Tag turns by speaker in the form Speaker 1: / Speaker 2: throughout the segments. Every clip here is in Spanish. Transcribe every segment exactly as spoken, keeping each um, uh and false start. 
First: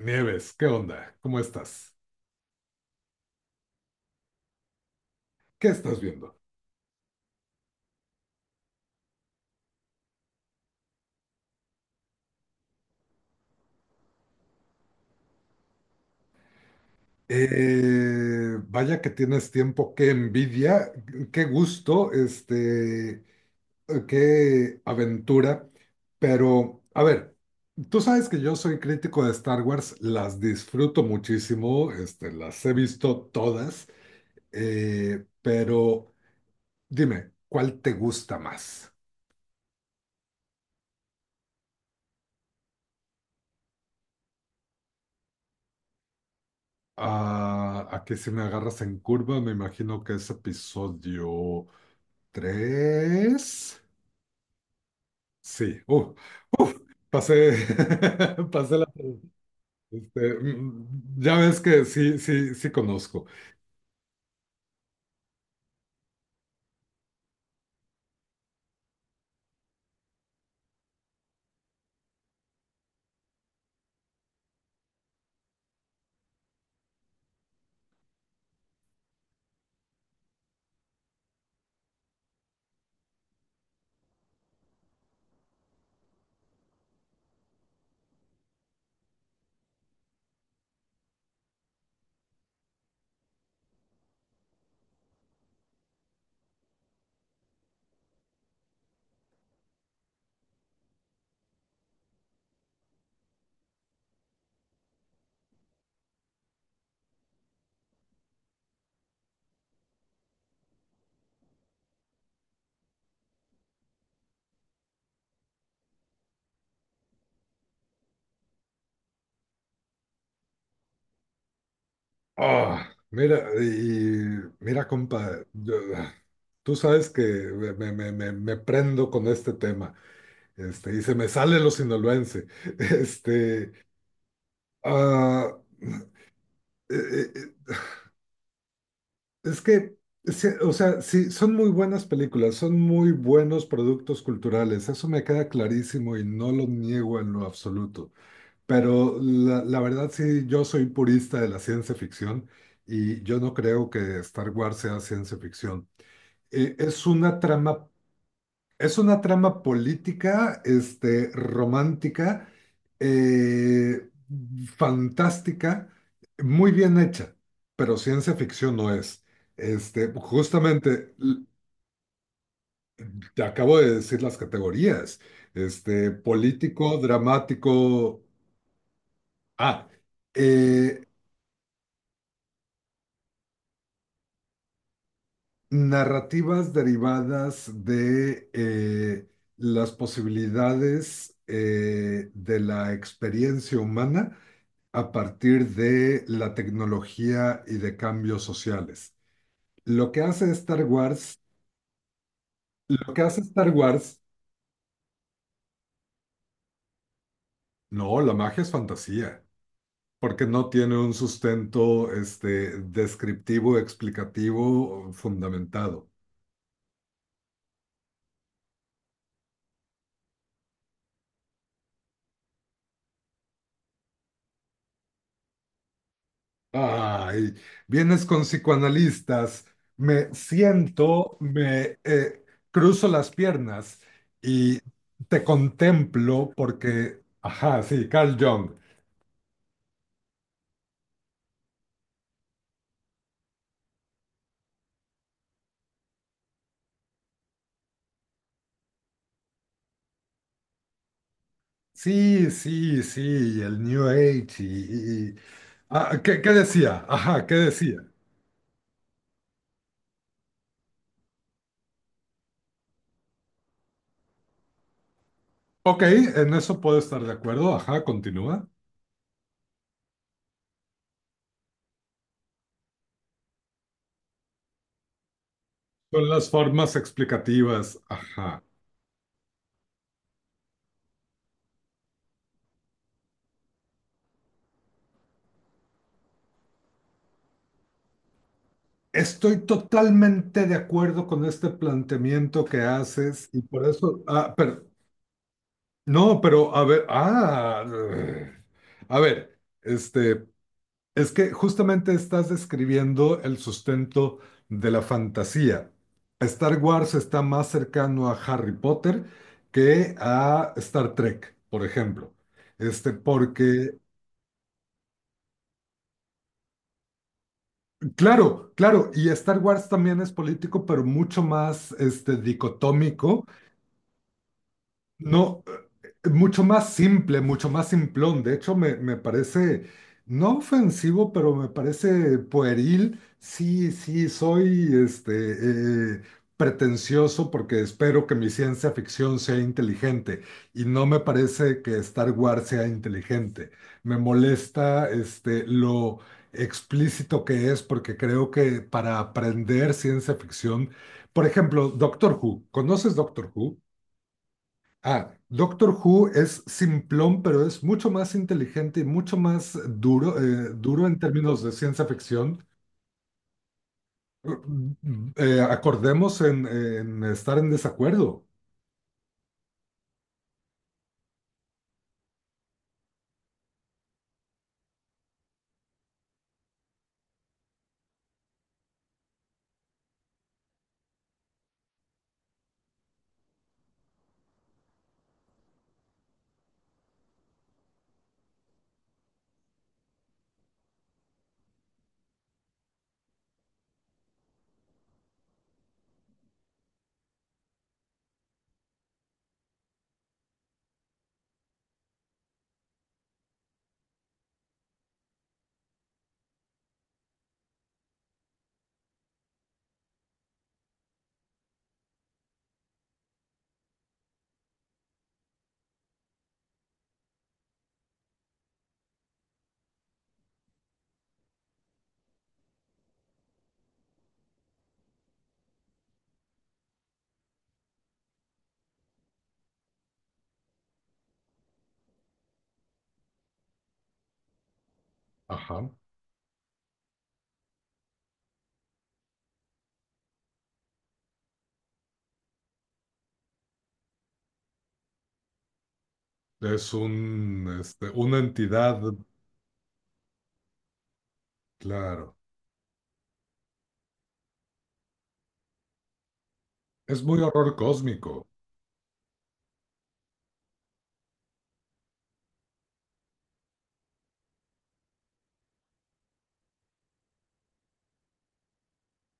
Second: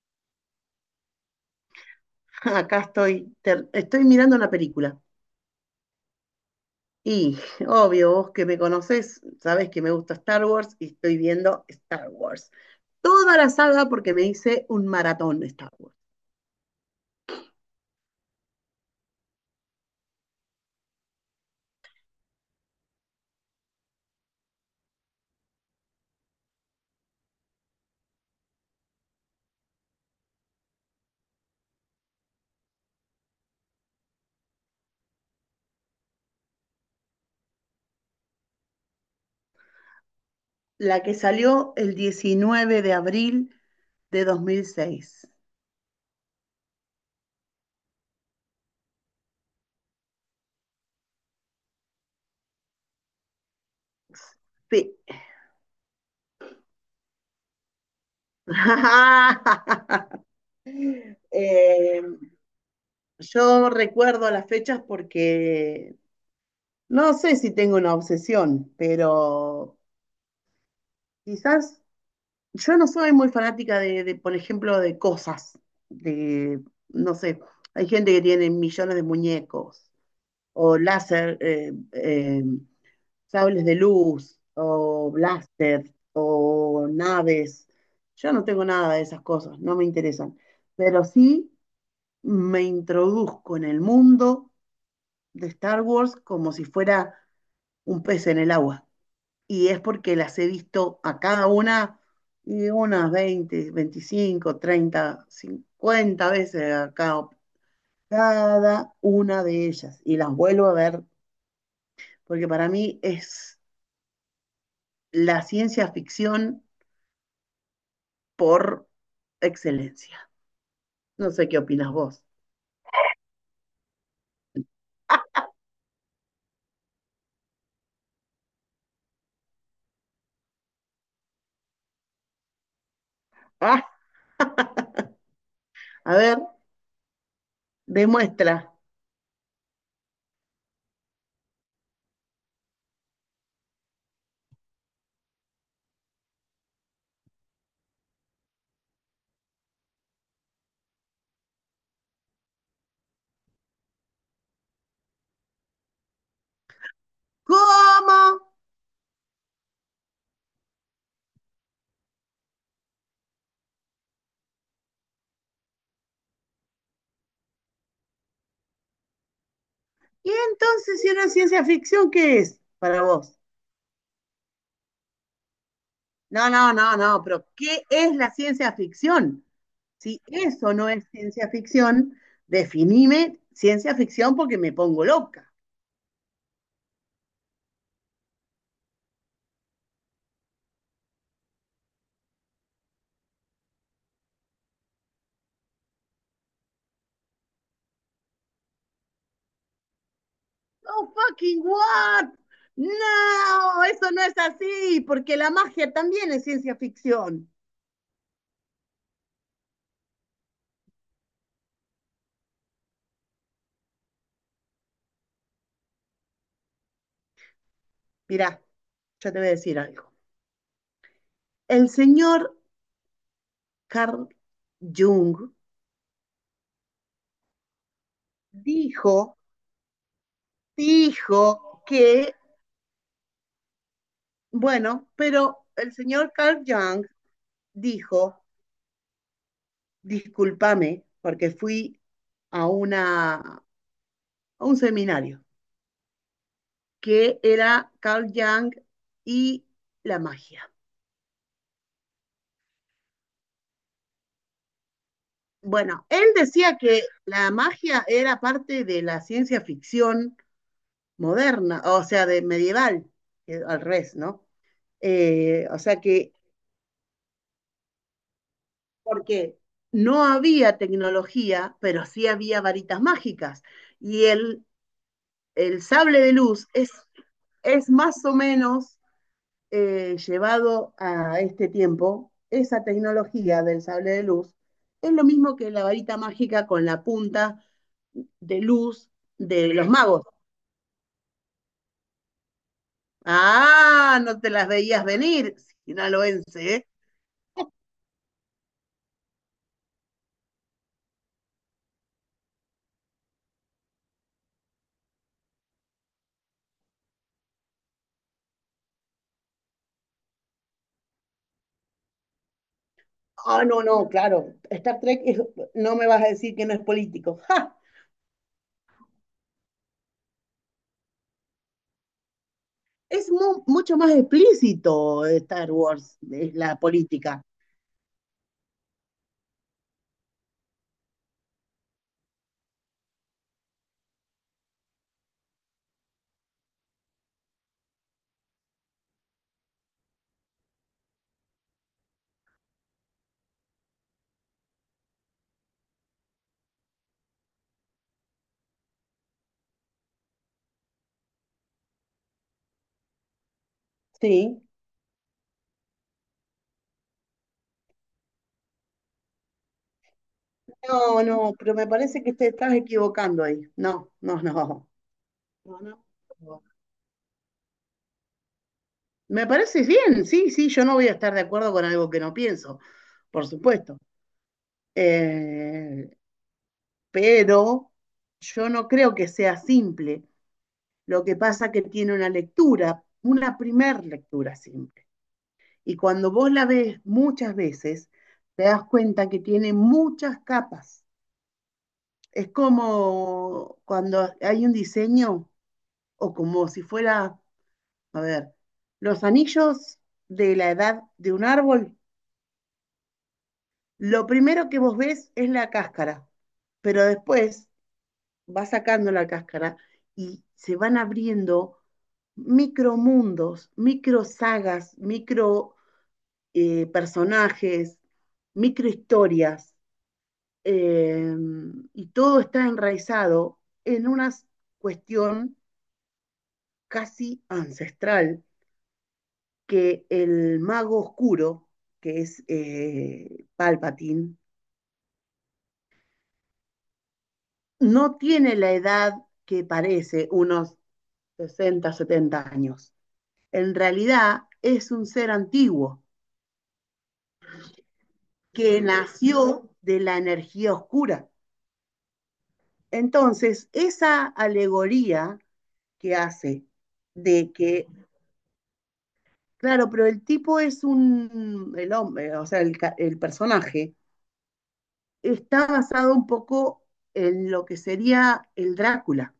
Speaker 1: Nieves, ¿qué onda? ¿Cómo estás?
Speaker 2: Acá estoy, ter- estoy mirando una película.
Speaker 1: ¿Qué estás viendo?
Speaker 2: Y obvio, vos que me conocés, sabés que me gusta Star Wars y estoy viendo Star Wars. Toda la saga porque me hice un maratón de Star Wars.
Speaker 1: Eh, vaya que tienes tiempo, qué envidia, qué gusto, este, qué aventura. Pero, a ver, tú sabes que yo soy crítico de Star Wars, las disfruto muchísimo, este, las he visto todas, eh, pero dime, ¿cuál te gusta más?
Speaker 2: La que salió el diecinueve de abril de dos mil seis.
Speaker 1: Ah, aquí si me agarras en curva, me imagino que es episodio. Tres.
Speaker 2: Sí.
Speaker 1: Sí. Uh, uf, pasé, pasé la... este, mm, ya ves que
Speaker 2: Eh,
Speaker 1: sí, sí, sí conozco.
Speaker 2: yo recuerdo las fechas porque no sé si tengo una obsesión, pero quizás yo no soy muy fanática de, de, por ejemplo, de cosas, de, no sé, hay gente que tiene millones de muñecos, o láser, eh, eh, sables de luz, o blaster, o naves. Yo no tengo nada de esas cosas, no me interesan. Pero sí me introduzco en el mundo de Star Wars como si fuera un pez en el agua, y es porque las he visto a cada una y unas veinte, veinticinco, treinta, cincuenta veces a cada, cada una de ellas, y las vuelvo a ver porque para mí es la ciencia ficción por excelencia. No sé qué opinas vos.
Speaker 1: Ah, mira, y mira, compa, yo- tú sabes que me, me- me- me- prendo con este tema, este, y se me sale lo sinaloense. Este,
Speaker 2: Ah,
Speaker 1: ah,
Speaker 2: a ver,
Speaker 1: eh, eh,
Speaker 2: demuestra.
Speaker 1: Es que, se- o sea, sí, son muy buenas películas, son muy buenos productos culturales, eso me queda clarísimo y no lo niego en lo absoluto. Pero la, la verdad sí, yo soy purista de la ciencia ficción y yo no creo que Star Wars sea ciencia ficción. Eh, es una trama
Speaker 2: ¿Cómo?
Speaker 1: es una trama política, este, romántica, eh, fantástica, muy bien hecha, pero ciencia ficción no es. Este,
Speaker 2: ¿Y entonces si
Speaker 1: justamente,
Speaker 2: no es
Speaker 1: l-
Speaker 2: ciencia ficción, qué es para vos?
Speaker 1: te acabo de decir las categorías. Este,
Speaker 2: No, no, no,
Speaker 1: político,
Speaker 2: no, pero ¿qué es
Speaker 1: dramático.
Speaker 2: la ciencia ficción?
Speaker 1: Ah,
Speaker 2: Si eso no
Speaker 1: eh,
Speaker 2: es ciencia ficción, definime ciencia ficción porque me pongo loca.
Speaker 1: narrativas derivadas de eh, las posibilidades eh, de la experiencia humana a partir de la tecnología y de cambios sociales. Lo que hace Star
Speaker 2: Oh,
Speaker 1: Wars,
Speaker 2: fucking what?
Speaker 1: lo que hace Star
Speaker 2: No, eso
Speaker 1: Wars,
Speaker 2: no es así, porque la magia también es ciencia ficción.
Speaker 1: no, la magia es fantasía, porque no tiene un sustento este, descriptivo, explicativo, fundamentado.
Speaker 2: Mirá, yo te voy a decir algo. El señor Carl Jung
Speaker 1: Ay, vienes con
Speaker 2: dijo,
Speaker 1: psicoanalistas, me siento,
Speaker 2: dijo
Speaker 1: me
Speaker 2: que,
Speaker 1: eh, cruzo las piernas y
Speaker 2: bueno,
Speaker 1: te
Speaker 2: pero el señor
Speaker 1: contemplo
Speaker 2: Carl Jung
Speaker 1: porque, ajá, sí, Carl
Speaker 2: dijo,
Speaker 1: Jung.
Speaker 2: discúlpame, porque fui a, una, a un seminario que era Carl Jung y la magia.
Speaker 1: Sí, sí, sí, y el New Age y... y- y-
Speaker 2: Bueno,
Speaker 1: ah,
Speaker 2: él
Speaker 1: ¿qué, ¿qué
Speaker 2: decía que
Speaker 1: decía? Ajá,
Speaker 2: la
Speaker 1: ¿qué
Speaker 2: magia
Speaker 1: decía?
Speaker 2: era parte de la ciencia ficción moderna, o sea, de medieval, eh, al revés, ¿no? Eh, o sea
Speaker 1: Ok,
Speaker 2: que,
Speaker 1: en eso puedo estar de acuerdo. Ajá, continúa.
Speaker 2: porque no había tecnología, pero sí había varitas mágicas. Y el, el sable
Speaker 1: Son
Speaker 2: de
Speaker 1: las
Speaker 2: luz es,
Speaker 1: formas
Speaker 2: es
Speaker 1: explicativas.
Speaker 2: más o
Speaker 1: Ajá.
Speaker 2: menos eh, llevado a este tiempo, esa tecnología del sable de luz es lo mismo que la varita mágica con la punta de luz
Speaker 1: Estoy
Speaker 2: de los magos.
Speaker 1: totalmente de acuerdo con este planteamiento que haces y por
Speaker 2: Ah,
Speaker 1: eso...
Speaker 2: no te
Speaker 1: Ah,
Speaker 2: las
Speaker 1: pero...
Speaker 2: veías venir,
Speaker 1: No, pero
Speaker 2: sinaloense,
Speaker 1: a
Speaker 2: ¿eh?
Speaker 1: ver... Ah... eh, A ver, este... Es que justamente estás describiendo el sustento de la fantasía. Star Wars está más cercano a Harry Potter que a Star Trek, por ejemplo. Este,
Speaker 2: Ah, no,
Speaker 1: porque,
Speaker 2: no, claro. Star Trek es- no me vas a decir que no es político. ¡Ja!
Speaker 1: claro, claro, y Star Wars también es político, pero mucho más este,
Speaker 2: Es
Speaker 1: dicotómico.
Speaker 2: mu- mucho más explícito, eh,
Speaker 1: No,
Speaker 2: Star Wars,
Speaker 1: eh,
Speaker 2: es
Speaker 1: mucho
Speaker 2: la
Speaker 1: más simple,
Speaker 2: política.
Speaker 1: mucho más simplón. De hecho, me, me parece, no ofensivo, pero me parece pueril. Sí, sí, soy este, eh, pretencioso porque espero que mi ciencia ficción sea inteligente y no me parece que Star Wars sea inteligente. Me molesta este, lo explícito que es porque creo que para aprender ciencia ficción, por ejemplo, Doctor Who, ¿conoces Doctor Who?
Speaker 2: Sí.
Speaker 1: Ah, Doctor Who es simplón, pero es mucho más inteligente y mucho más duro, eh, duro en
Speaker 2: No, no,
Speaker 1: términos de
Speaker 2: pero me
Speaker 1: ciencia
Speaker 2: parece que te
Speaker 1: ficción.
Speaker 2: estás equivocando ahí. No, no, no.
Speaker 1: Eh,
Speaker 2: No,
Speaker 1: acordemos
Speaker 2: no.
Speaker 1: en, en estar en desacuerdo.
Speaker 2: Me parece bien, sí, sí, yo no voy a estar de acuerdo con algo que no pienso, por supuesto. Eh, pero yo no creo que sea simple. Lo que pasa que tiene una lectura, una primer lectura simple. Y cuando vos la ves muchas veces, te das cuenta que tiene muchas capas. Es como cuando hay un diseño o como si fuera, a ver, los anillos de la edad de un árbol. Lo primero que vos ves es la cáscara, pero después vas sacando la cáscara y se van abriendo micromundos, micro sagas, micro eh, personajes, micro historias, eh, y todo está enraizado en una cuestión casi ancestral, que el mago oscuro, que es eh, Palpatine,
Speaker 1: Ajá.
Speaker 2: no tiene la edad que parece, unos sesenta, setenta años. En realidad es un ser antiguo
Speaker 1: Es un, este, una
Speaker 2: que
Speaker 1: entidad,
Speaker 2: nació de la energía oscura.
Speaker 1: claro.
Speaker 2: Entonces, esa alegoría que hace
Speaker 1: Es muy
Speaker 2: de
Speaker 1: horror
Speaker 2: que,
Speaker 1: cósmico,
Speaker 2: claro, pero el tipo es un, el hombre, o sea, el, el personaje, está basado un poco en lo que sería el Drácula,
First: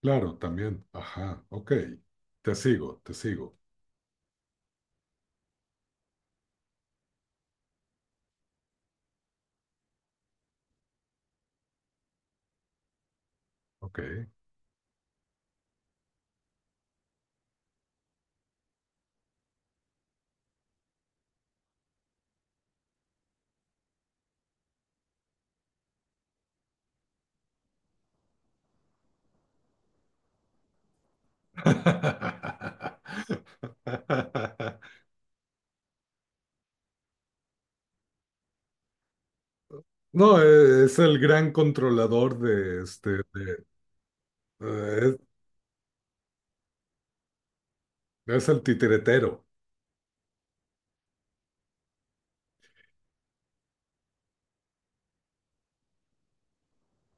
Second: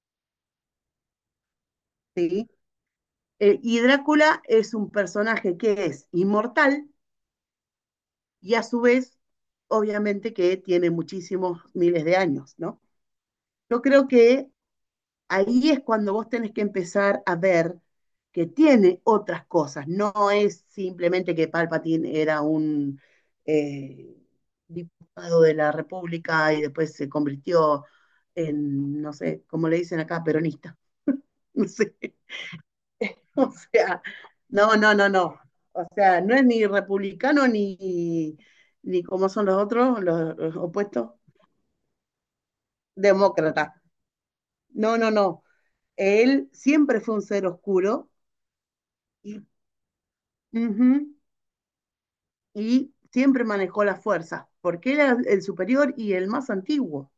Speaker 1: claro, también. Ajá, ok.
Speaker 2: ¿sí?
Speaker 1: Te sigo, te sigo.
Speaker 2: Eh, y Drácula es un personaje que es inmortal, y a su vez, obviamente que tiene muchísimos miles de años, ¿no? Yo
Speaker 1: Ok.
Speaker 2: creo que ahí es cuando vos tenés que empezar a ver que tiene otras cosas, no es simplemente que Palpatine era un eh, diputado de la República y después se convirtió en, no sé, como le dicen acá, peronista, no sé. O sea, no, no, no, no. O sea, no es ni republicano ni, ni como son los otros, los,
Speaker 1: No,
Speaker 2: los
Speaker 1: eh, es
Speaker 2: opuestos,
Speaker 1: el gran controlador de, este, de
Speaker 2: demócrata. No, no,
Speaker 1: Eh,
Speaker 2: no. Él siempre fue un ser oscuro
Speaker 1: Es, es el
Speaker 2: y,
Speaker 1: titiretero.
Speaker 2: ujú, y siempre manejó las fuerzas, porque era el superior y el más antiguo.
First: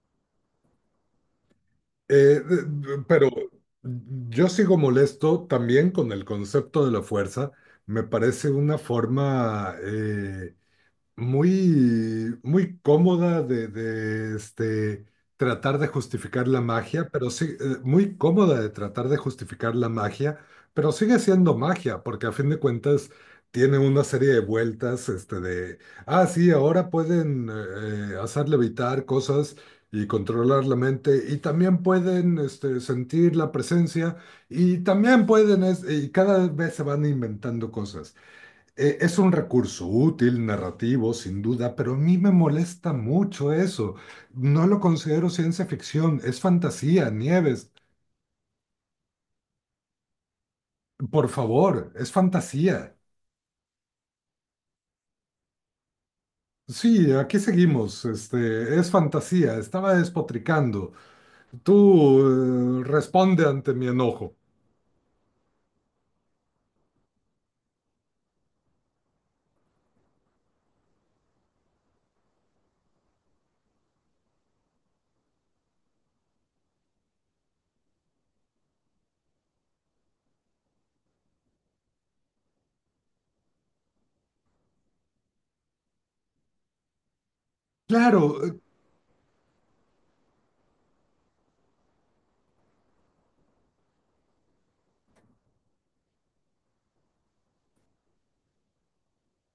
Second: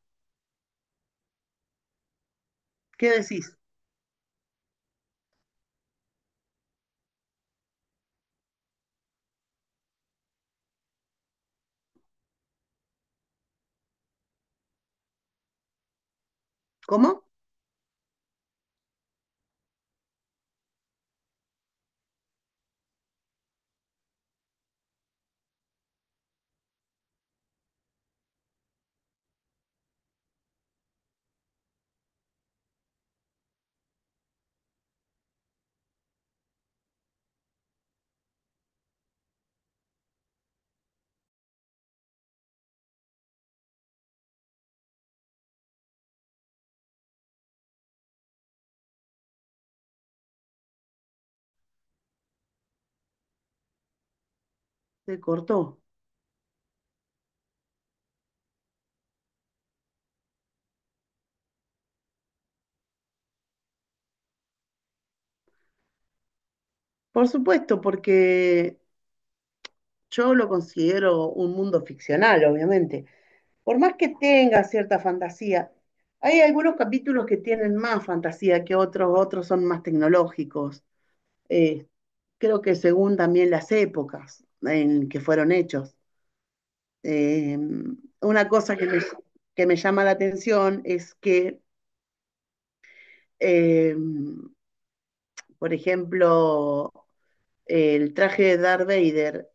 Speaker 1: Eh, de-
Speaker 2: ¿Qué
Speaker 1: pero
Speaker 2: decís?
Speaker 1: yo sigo molesto también con el concepto de la fuerza. Me parece una forma eh, muy, muy cómoda de, de, este, tratar de justificar la magia,
Speaker 2: ¿Cómo?
Speaker 1: pero sí, eh, muy cómoda de tratar de justificar la magia, pero sigue siendo magia, porque a fin de cuentas tiene una serie de vueltas, este, de, ah, sí, ahora pueden eh, hacer levitar cosas, y controlar la mente y también pueden este, sentir la presencia y también pueden es- y cada vez se van inventando cosas. eh, es un recurso útil, narrativo, sin duda, pero a mí me molesta mucho eso. No lo considero ciencia ficción, es fantasía, Nieves. Por favor, es fantasía.
Speaker 2: Se cortó.
Speaker 1: Sí, aquí seguimos. Este, es fantasía. Estaba despotricando. Tú, eh, responde ante mi enojo.
Speaker 2: Por supuesto, porque yo lo considero un mundo ficcional, obviamente, por más que tenga cierta fantasía, hay algunos capítulos que tienen más fantasía que otros, otros son más tecnológicos. Eh, creo que según también las épocas en que fueron hechos. Eh,
Speaker 1: Claro,
Speaker 2: una cosa que me, que me llama la atención es que, eh, por ejemplo, el traje de Darth Vader,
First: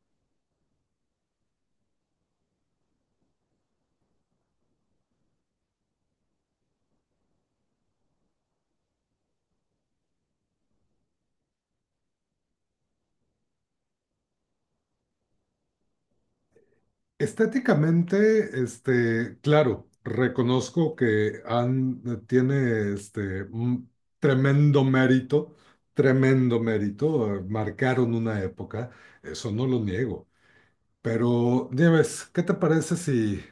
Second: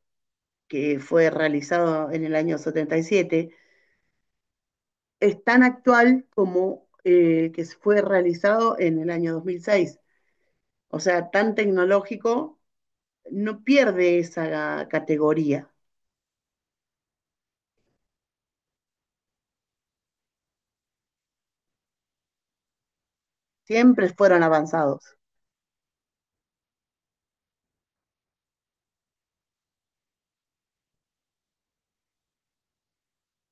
Speaker 2: que fue realizado en el año setenta y siete, es tan actual como el eh, que fue realizado en el año dos mil seis. O sea, tan tecnológico, no pierde esa categoría.
Speaker 1: estéticamente, este, claro, reconozco que han, eh, tiene este, un
Speaker 2: Siempre fueron
Speaker 1: tremendo
Speaker 2: avanzados.
Speaker 1: mérito, tremendo mérito, eh, marcaron una época, eso no lo niego. Pero, Nieves, ¿qué te parece si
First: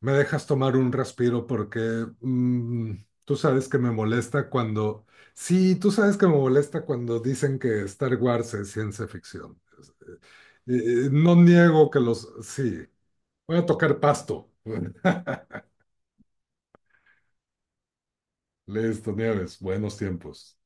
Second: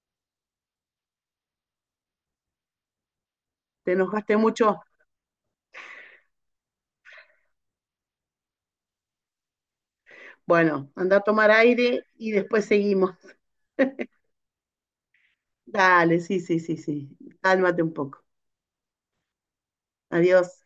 Speaker 1: me dejas tomar un respiro? Porque mm, tú sabes que me
Speaker 2: ¿Te enojaste
Speaker 1: molesta
Speaker 2: mucho?
Speaker 1: cuando, sí, tú sabes que me molesta cuando dicen que Star Wars es ciencia ficción.
Speaker 2: Bueno,
Speaker 1: Eh, eh,
Speaker 2: anda a
Speaker 1: no
Speaker 2: tomar
Speaker 1: niego que
Speaker 2: aire
Speaker 1: los,
Speaker 2: y después
Speaker 1: sí,
Speaker 2: seguimos.
Speaker 1: voy a tocar pasto.
Speaker 2: Dale, sí, sí, sí, sí. Cálmate un poco.
Speaker 1: Listo, Nieves, buenos
Speaker 2: Adiós.
Speaker 1: tiempos.